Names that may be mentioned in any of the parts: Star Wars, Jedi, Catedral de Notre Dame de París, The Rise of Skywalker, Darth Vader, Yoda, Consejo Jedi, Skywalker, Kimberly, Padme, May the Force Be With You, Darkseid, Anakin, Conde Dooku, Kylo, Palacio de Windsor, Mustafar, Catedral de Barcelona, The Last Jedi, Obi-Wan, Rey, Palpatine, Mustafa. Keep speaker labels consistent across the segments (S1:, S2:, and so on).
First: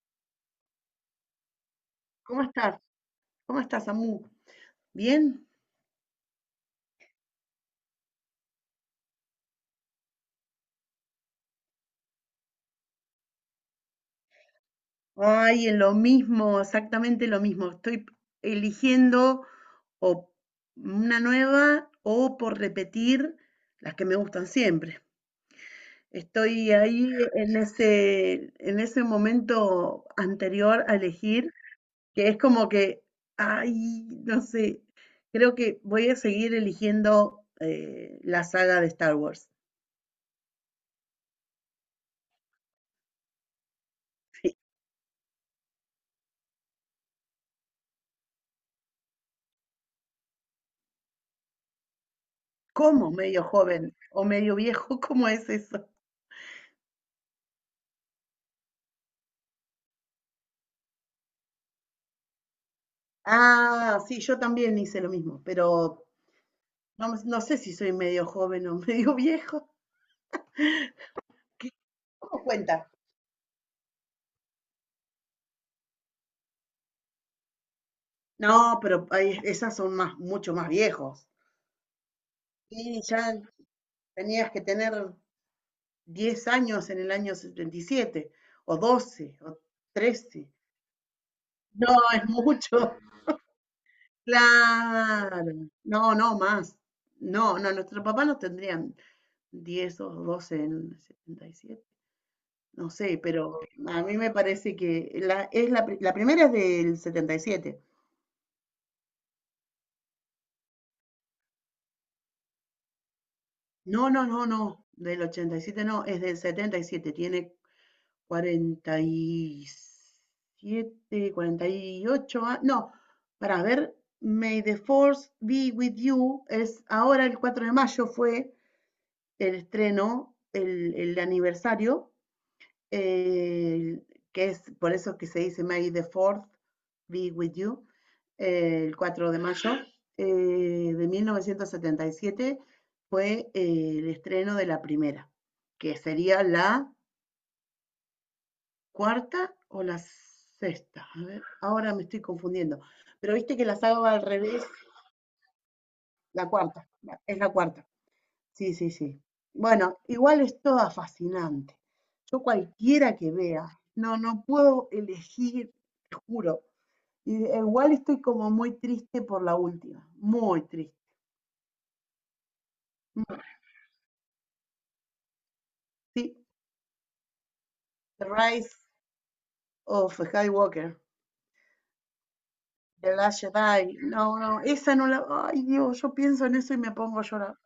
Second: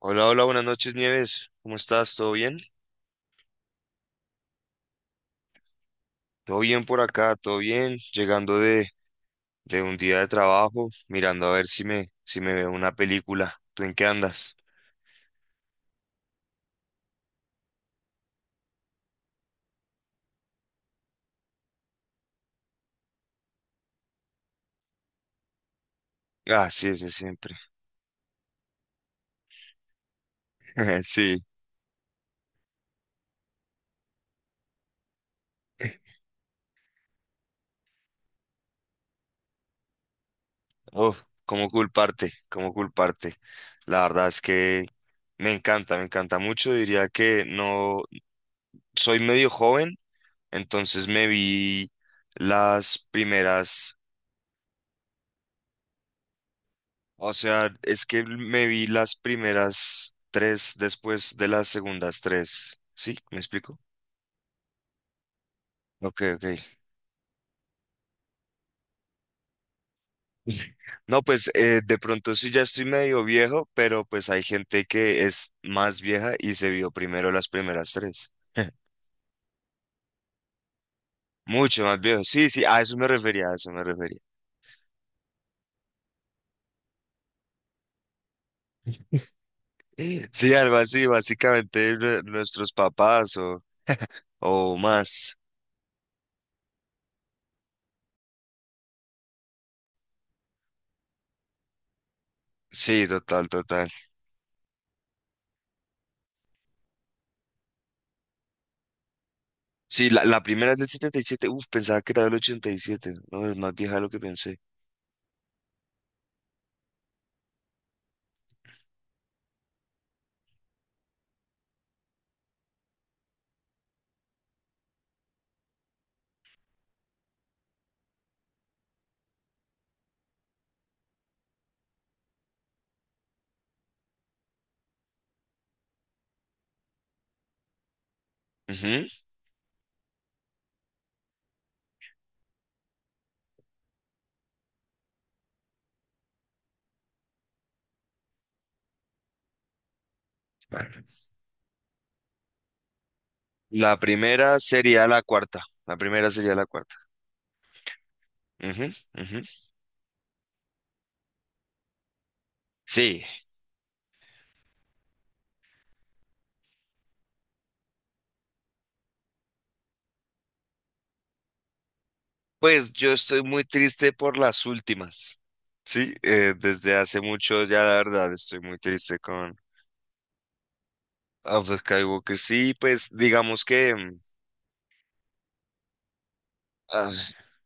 S1: Hola, hola, buenas noches, Nieves. ¿Cómo estás? ¿Todo
S2: ¿Cómo
S1: bien?
S2: estás? ¿Cómo estás, Amu? ¿Bien?
S1: Todo bien por acá, todo bien. Llegando de un día de trabajo, mirando a ver si si me veo una película. ¿Tú en qué andas?
S2: Ay, en lo mismo, exactamente lo mismo. Estoy eligiendo o una nueva o por repetir las que me gustan siempre.
S1: Ah,
S2: Estoy
S1: sí, ese
S2: ahí
S1: siempre.
S2: en ese momento anterior a
S1: Sí.
S2: elegir, que es como que, ay, no sé, creo que voy a seguir eligiendo la saga de Star Wars.
S1: Uf, ¿cómo culparte? ¿Cómo culparte? La verdad es que me encanta mucho. Diría que no soy medio joven, entonces me vi las
S2: ¿Cómo medio
S1: primeras.
S2: joven o medio viejo? ¿Cómo es eso?
S1: O sea, es que me vi las primeras tres después de las segundas tres. ¿Sí? ¿Me explico?
S2: Ah, sí, yo también hice lo mismo, pero
S1: Ok, ok.
S2: no, no sé si soy medio joven o medio viejo.
S1: No, pues de pronto
S2: ¿Cómo
S1: sí ya estoy
S2: cuenta?
S1: medio viejo, pero pues hay gente que es más vieja y se vio primero las primeras tres.
S2: No, pero esas son más, mucho más viejos.
S1: Mucho más viejo. Sí, sí, a eso
S2: Y
S1: me
S2: ya
S1: refería, a eso me refería.
S2: tenías que tener 10 años en el año 77 o 12 o
S1: Sí,
S2: 13.
S1: sí, algo así, básicamente
S2: No, es
S1: nuestros
S2: mucho.
S1: papás o más.
S2: Claro. No, no, más. No, no, nuestro papá no tendrían 10, o 12 en el 77. No
S1: Sí,
S2: sé,
S1: total,
S2: pero
S1: total.
S2: a mí me parece que la primera es del 77.
S1: Sí, la primera es del 77. Uf, pensaba que era del ochenta y siete. No, es más vieja de lo
S2: No,
S1: que
S2: no, no,
S1: pensé.
S2: no, del 87 no, es del 77. Tiene 47, 48 años. No, para ver, May the Force Be With You es ahora el 4 de mayo fue el estreno, el aniversario. eh, que es por eso que se dice May the Fourth be with you, el
S1: Ujú.
S2: 4 de mayo eh, de 1977 fue el estreno de la primera, que sería la cuarta o la sexta. A ver, ahora me estoy confundiendo. Pero viste que la
S1: La
S2: saga va al
S1: primera
S2: revés,
S1: sería la cuarta. La primera
S2: la
S1: sería la
S2: cuarta,
S1: cuarta.
S2: es la cuarta. Sí,
S1: Ujú,
S2: sí, sí.
S1: ujú.
S2: Bueno, igual es toda fascinante. Yo cualquiera
S1: Sí,
S2: que vea, no, no puedo elegir, te juro. Y igual estoy como muy triste por la última, muy triste.
S1: pues yo
S2: Mm,
S1: estoy muy triste por las últimas. Sí,
S2: sí,
S1: desde hace mucho ya la
S2: The
S1: verdad estoy
S2: Rise
S1: muy triste con
S2: of Skywalker,
S1: Of the Skywalker. Sí, pues
S2: The Last
S1: digamos que...
S2: Jedi. No, no, esa no la. Ay, Dios, yo pienso en eso y me
S1: ah,
S2: pongo a llorar.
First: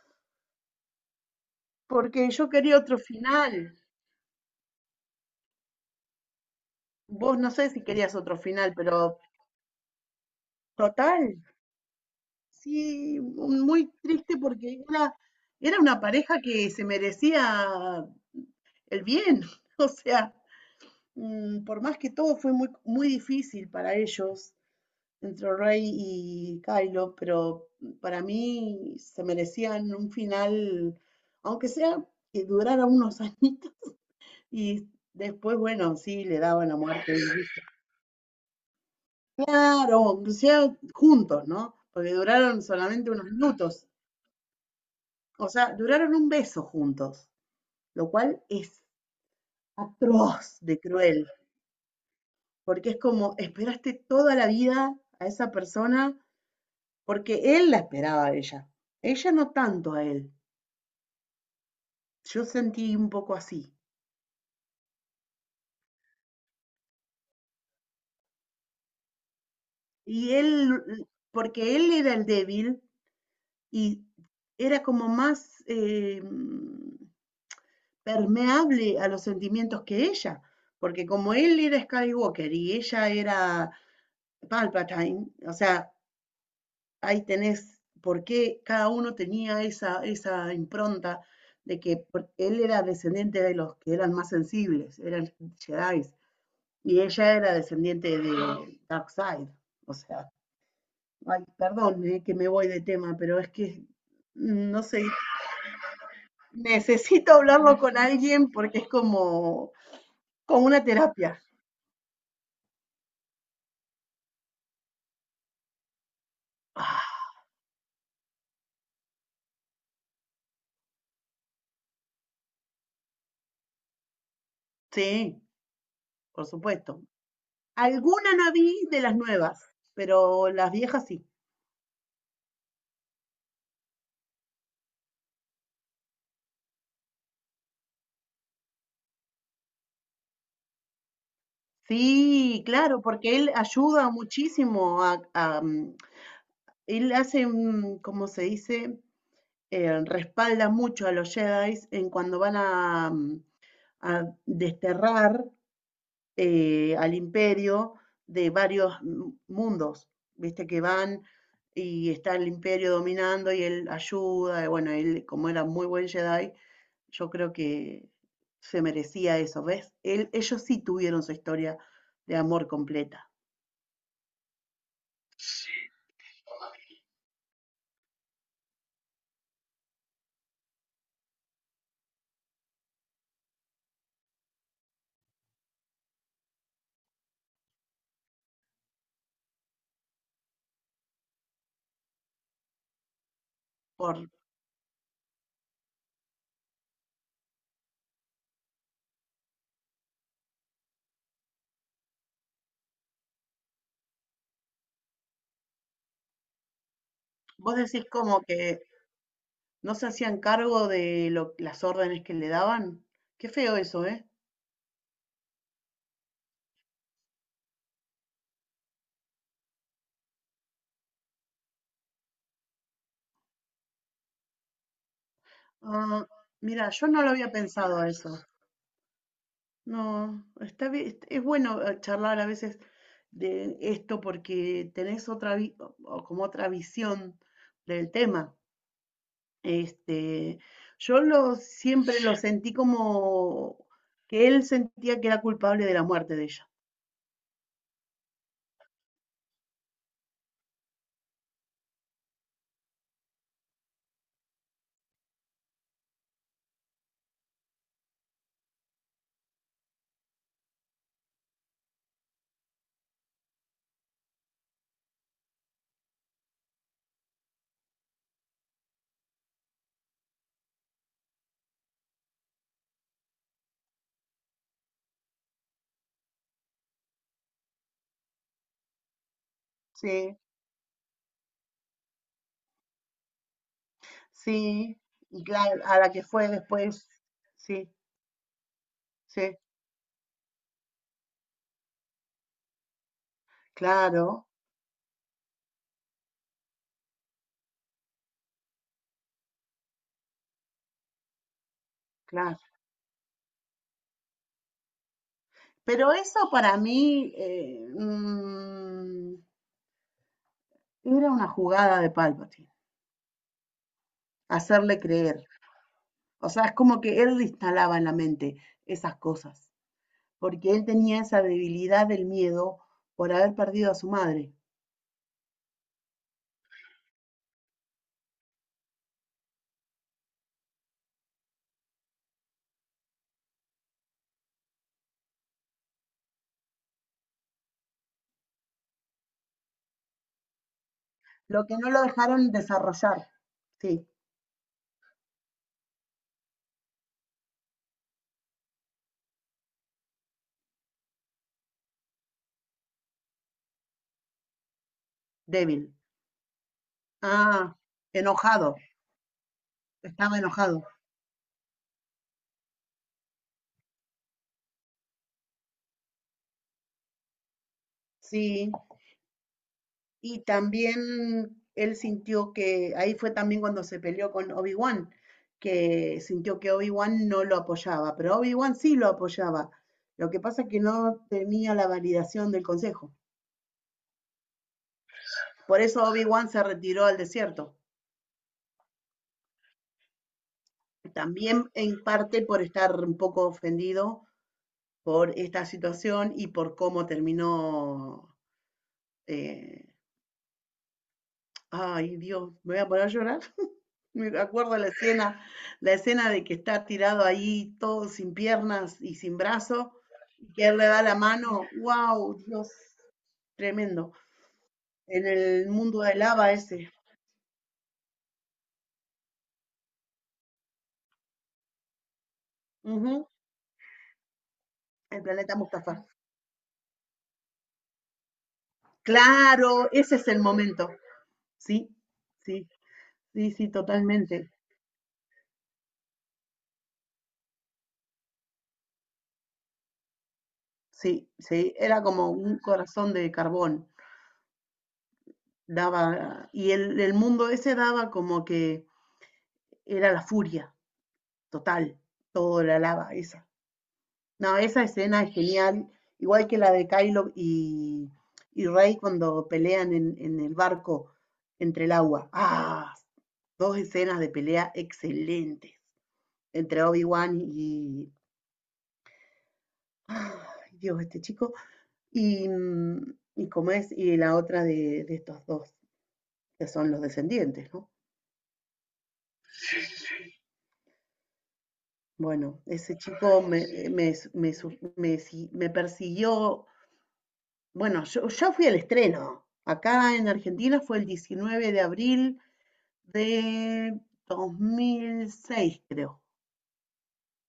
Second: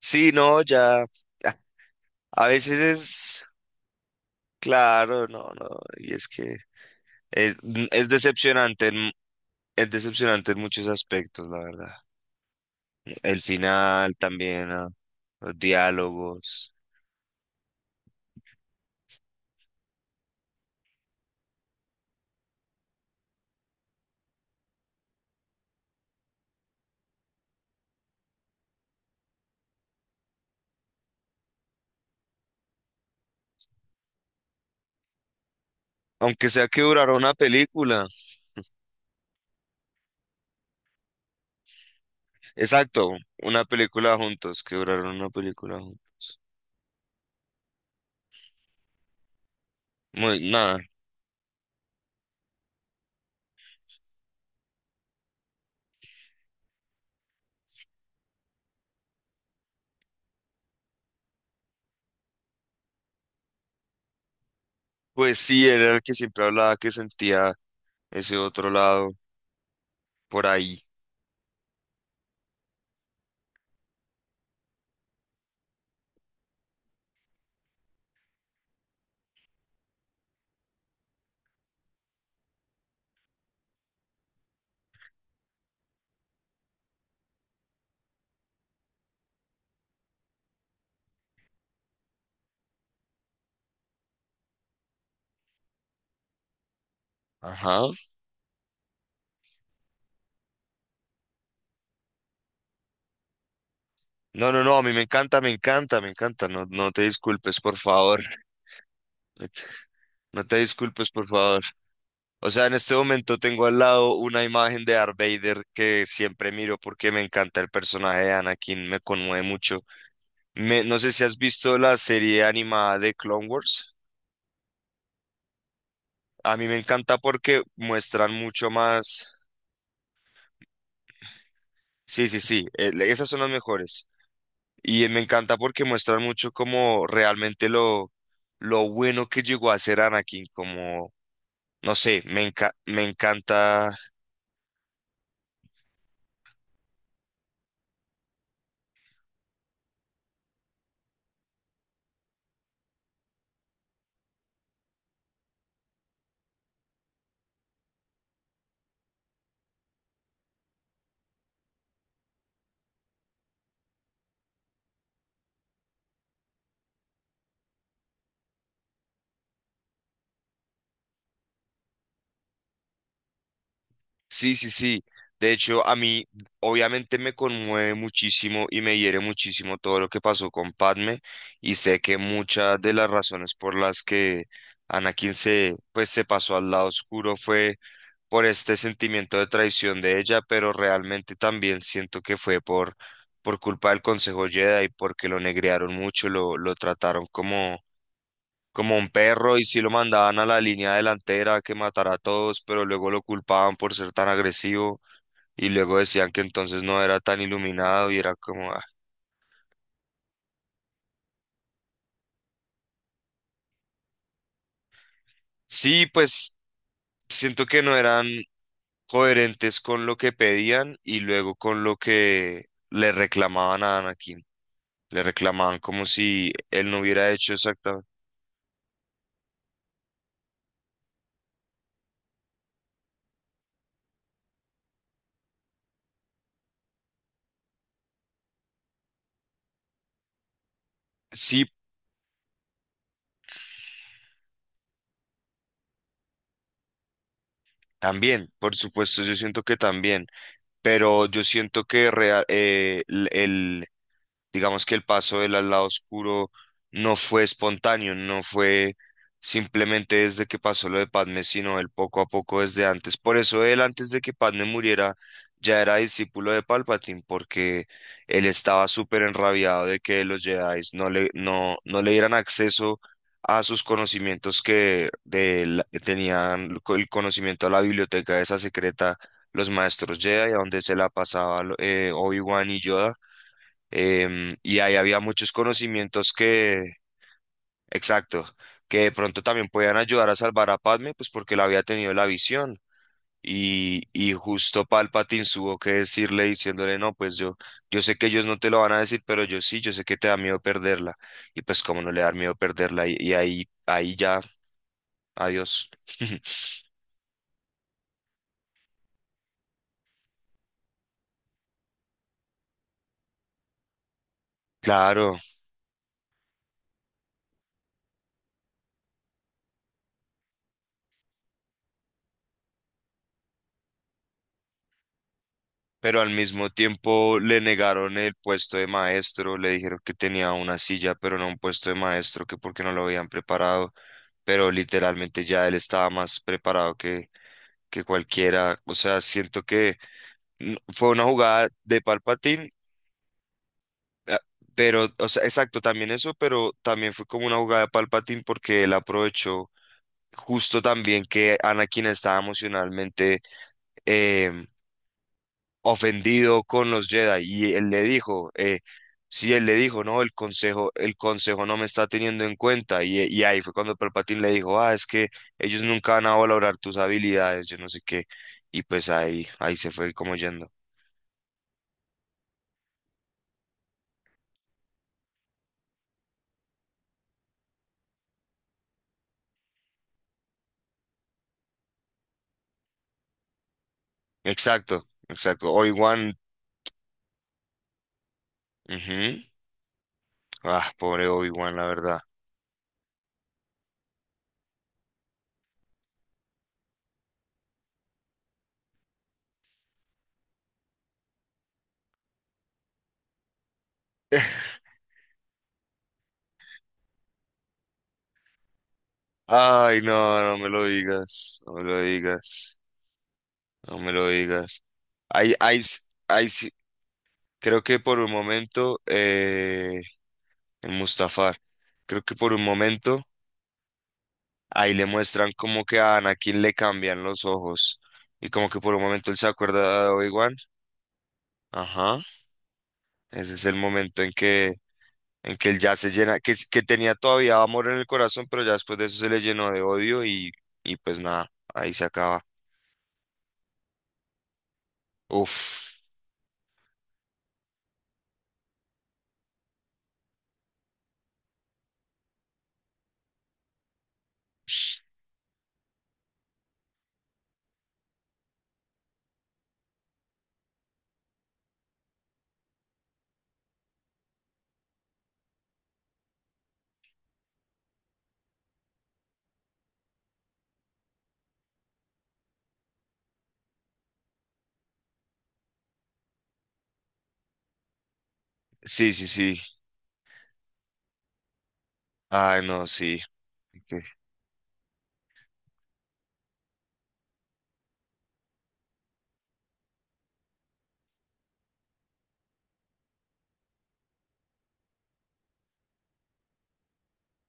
S1: sí, no, ya... ah.
S2: Porque
S1: A
S2: yo quería
S1: veces
S2: otro
S1: es...
S2: final.
S1: Claro, no, no. Y es que
S2: Vos no
S1: es,
S2: sé si
S1: es
S2: querías otro final,
S1: decepcionante.
S2: pero
S1: Es decepcionante en muchos
S2: total.
S1: aspectos, la verdad.
S2: Sí,
S1: El
S2: muy
S1: final
S2: triste
S1: también,
S2: porque
S1: ah,
S2: era,
S1: los
S2: era una pareja que
S1: diálogos.
S2: se merecía el bien. O sea, por más que todo fue muy, muy difícil para ellos, entre Rey y Kylo, pero para mí se merecían un final, aunque sea que durara unos añitos y después, bueno, sí, le
S1: Aunque
S2: daban
S1: sea
S2: la
S1: que
S2: muerte.
S1: durara una película.
S2: Claro, aunque sea juntos, ¿no? Porque duraron solamente
S1: Exacto,
S2: unos
S1: una
S2: minutos.
S1: película juntos, que duraron una
S2: O sea,
S1: película
S2: duraron un
S1: juntos.
S2: beso juntos, lo cual es
S1: Muy,
S2: atroz
S1: nada.
S2: de cruel, porque es como esperaste toda la vida a esa persona, porque él la esperaba a ella, ella no tanto a él, yo sentí un poco así,
S1: Pues sí, era el que siempre hablaba que sentía ese otro lado
S2: y
S1: por ahí.
S2: él, porque él era el débil y era como más permeable a los sentimientos que ella, porque como él era Skywalker y ella era Palpatine, o sea, ahí tenés por qué cada uno tenía esa impronta de que él era descendiente de los que eran más sensibles, eran Jedi, y ella era
S1: Ajá.
S2: descendiente de Darkseid. O sea, ay, perdón que me voy de tema, pero es que,
S1: No, no, no,
S2: no
S1: a mí me
S2: sé,
S1: encanta, me encanta, me encanta. No, no te
S2: necesito
S1: disculpes, por
S2: hablarlo con
S1: favor.
S2: alguien porque es como,
S1: No te
S2: como una
S1: disculpes, por
S2: terapia.
S1: favor. O sea, en este momento tengo al lado una imagen de Darth Vader que siempre miro porque
S2: Ah,
S1: me encanta el personaje de Anakin, me conmueve mucho. No sé si has visto la serie animada de Clone Wars.
S2: sí, por
S1: A mí me
S2: supuesto.
S1: encanta porque muestran
S2: Alguna no
S1: mucho
S2: vi de las
S1: más.
S2: nuevas, pero las viejas sí.
S1: Sí, sí, sí, esas son las mejores. Y me encanta porque muestran mucho como realmente lo bueno que llegó a ser Anakin, como, no sé,
S2: Sí, claro,
S1: me
S2: porque él
S1: encanta.
S2: ayuda muchísimo él hace, ¿cómo se dice? Respalda mucho a los Jedi en cuando van a desterrar al imperio de varios mundos. Viste que van y está el imperio dominando y él ayuda. Y bueno, él como era muy buen Jedi, yo creo que se merecía eso, ¿ves? Ellos sí tuvieron su historia de amor completa
S1: Sí, sí, sí. De hecho, a mí obviamente me conmueve muchísimo y me hiere muchísimo todo lo que pasó con Padme y sé que muchas de las razones por las que Anakin se, pues, se pasó al lado oscuro fue por este sentimiento de traición de ella, pero realmente también siento que fue por culpa del
S2: por
S1: Consejo Jedi porque lo negrearon mucho, lo trataron como... como un perro y sí lo mandaban a la línea delantera que matara a todos, pero luego lo culpaban por ser tan agresivo. Y luego decían que entonces no era tan
S2: Vos decís
S1: iluminado y era
S2: como
S1: como,
S2: que
S1: ah.
S2: no se hacían cargo de las órdenes que le daban. Qué feo eso, ¿eh?
S1: Sí, pues siento que no eran coherentes con lo que pedían y luego con lo que le reclamaban a Anakin. Le reclamaban como
S2: Ah,
S1: si
S2: mira,
S1: él no
S2: yo no lo
S1: hubiera
S2: había
S1: hecho
S2: pensado
S1: exactamente.
S2: a eso. No, está bien, es bueno charlar a veces de esto porque tenés o como otra visión del tema. Este, yo lo
S1: Sí,
S2: siempre lo sentí como que él sentía que era culpable de la muerte de ella.
S1: también, por supuesto, yo siento que también, pero yo siento que digamos que el paso del al lado oscuro no fue espontáneo, no fue simplemente desde que pasó lo de Padme, sino el poco a poco desde antes. Por eso él antes de que Padme muriera ya era discípulo de Palpatine, porque él estaba súper enrabiado de que los Jedi no no le dieran acceso a sus conocimientos que que tenían el conocimiento a la biblioteca esa secreta, los maestros
S2: Sí,
S1: Jedi, a donde se la pasaba Obi-Wan y Yoda. Y ahí
S2: sí,
S1: había
S2: y
S1: muchos
S2: claro, a la que
S1: conocimientos
S2: fue
S1: que,
S2: después, sí.
S1: exacto, que de pronto
S2: Sí,
S1: también podían ayudar a salvar a Padme, pues porque él había tenido la visión. Y
S2: claro,
S1: justo Palpatine tuvo que decirle, diciéndole, no, pues yo sé que ellos no te lo van a decir, pero yo sí, yo sé que te da miedo perderla. Y pues cómo no le da miedo
S2: claro.
S1: perderla. Ahí ya, adiós.
S2: Pero eso para mí era una jugada de Palpatine, hacerle
S1: Claro.
S2: creer. O sea, es como que él le instalaba en la mente esas cosas, porque él tenía esa debilidad del miedo por haber perdido a su madre,
S1: Pero al mismo tiempo le negaron el puesto de maestro, le dijeron que tenía una silla, pero no un puesto de maestro, que porque no lo habían preparado, pero literalmente ya él estaba más preparado que cualquiera, o sea, siento que fue una
S2: lo
S1: jugada
S2: que no
S1: de
S2: lo dejaron
S1: Palpatine,
S2: desarrollar. Sí,
S1: eh, pero, o sea, exacto, también eso, pero también fue como una jugada de Palpatine porque él aprovechó justo también que Anakin estaba emocionalmente em,
S2: débil.
S1: ofendido con los Jedi y
S2: Ah,
S1: él le dijo,
S2: enojado,
S1: sí, él le dijo, no,
S2: estaba enojado.
S1: el consejo no me está teniendo en cuenta y y ahí fue cuando Palpatine le dijo, ah, es que ellos nunca van a valorar tus habilidades, yo no sé qué,
S2: Sí,
S1: y pues ahí se fue como
S2: y
S1: yendo.
S2: también él sintió que, ahí fue también cuando se peleó con Obi-Wan, que sintió que Obi-Wan no lo apoyaba, pero Obi-Wan sí lo apoyaba. Lo que pasa es que no tenía la validación del consejo.
S1: Exacto, exacto,
S2: Por eso
S1: Obi-Wan,
S2: Obi-Wan se retiró al desierto.
S1: ujú, ah, pobre
S2: También
S1: Obi-Wan, la
S2: en
S1: verdad.
S2: parte por estar un poco ofendido por esta situación y por cómo terminó. eh, Ay, Dios, me voy a poner a llorar. Me acuerdo la escena de que está tirado ahí todo sin piernas y sin brazo,
S1: Ay, no,
S2: y
S1: no
S2: que
S1: me
S2: él
S1: lo
S2: le da la
S1: digas,
S2: mano.
S1: no me lo
S2: ¡Wow! Dios,
S1: digas, no me
S2: tremendo.
S1: lo digas.
S2: En el mundo de
S1: Ahí
S2: lava
S1: sí,
S2: ese.
S1: creo que por un momento, en Mustafar. Creo que por un momento
S2: Ujú.
S1: ahí le
S2: El
S1: muestran
S2: planeta
S1: como que
S2: Mustafa.
S1: a Anakin le cambian los ojos y como que por un momento él se
S2: Claro,
S1: acuerda de
S2: ese es el
S1: Obi-Wan.
S2: momento. Sí,
S1: Ajá,
S2: sí, sí,
S1: ese es
S2: sí,
S1: el momento
S2: totalmente.
S1: en que él ya se llena, que tenía todavía amor en el corazón, pero ya después de eso se le llenó de odio y pues
S2: Sí,
S1: nada,
S2: sí.
S1: ahí
S2: Era
S1: se
S2: como
S1: acaba.
S2: un corazón de carbón.
S1: Uf.
S2: Y el mundo ese daba como que era la furia total, toda la lava esa. No, esa escena es genial, igual que la de Kylo y Rey cuando pelean en el barco entre el agua. Ah, dos escenas de pelea excelentes entre Obi-Wan y. Ay, Dios, este chico. Y como es, y la otra de estos dos, que son los descendientes, ¿no?
S1: Sí, sí, sí.
S2: Bueno,
S1: Ay, no,
S2: ese
S1: sí.
S2: chico me,
S1: Ok.
S2: me, me su- me si- me persiguió. Bueno, yo fui al estreno. Acá en Argentina fue el 19 de abril de 2006, creo,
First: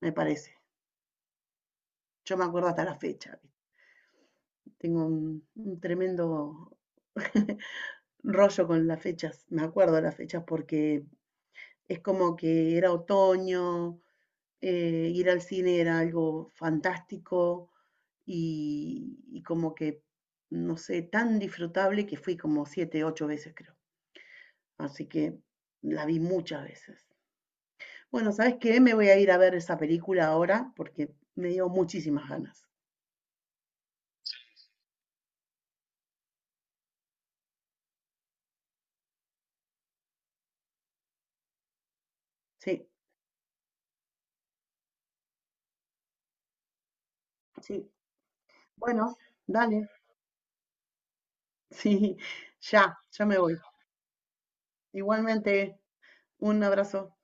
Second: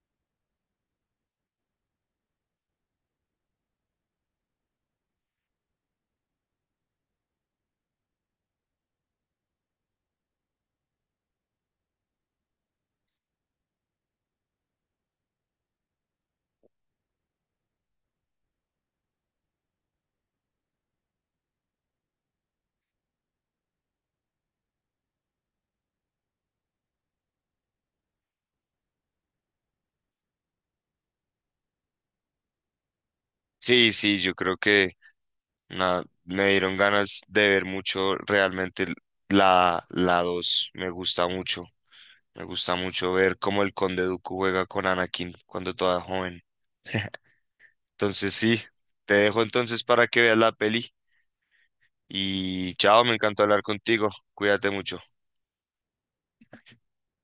S2: me parece. Yo me acuerdo hasta la fecha. Tengo un tremendo rollo con las fechas. Me acuerdo de las fechas porque es como que era otoño, ir al cine era algo fantástico y como que, no sé, tan disfrutable que fui como siete, ocho veces, creo. Así que la vi muchas veces. Bueno, ¿sabes qué? Me voy a ir a ver esa película ahora porque me dio muchísimas ganas.
S1: Sí, sí, yo creo que nada, me dieron ganas de ver mucho realmente la dos. Me gusta mucho. Me gusta
S2: Sí,
S1: mucho ver cómo el Conde Dooku juega con Anakin cuando toda joven.
S2: sí.
S1: Entonces sí, te
S2: Bueno,
S1: dejo entonces
S2: dale.
S1: para que veas la peli.
S2: Sí,
S1: Y
S2: ya,
S1: chao, me
S2: ya me
S1: encantó
S2: voy.
S1: hablar contigo. Cuídate mucho.
S2: Igualmente, un abrazo.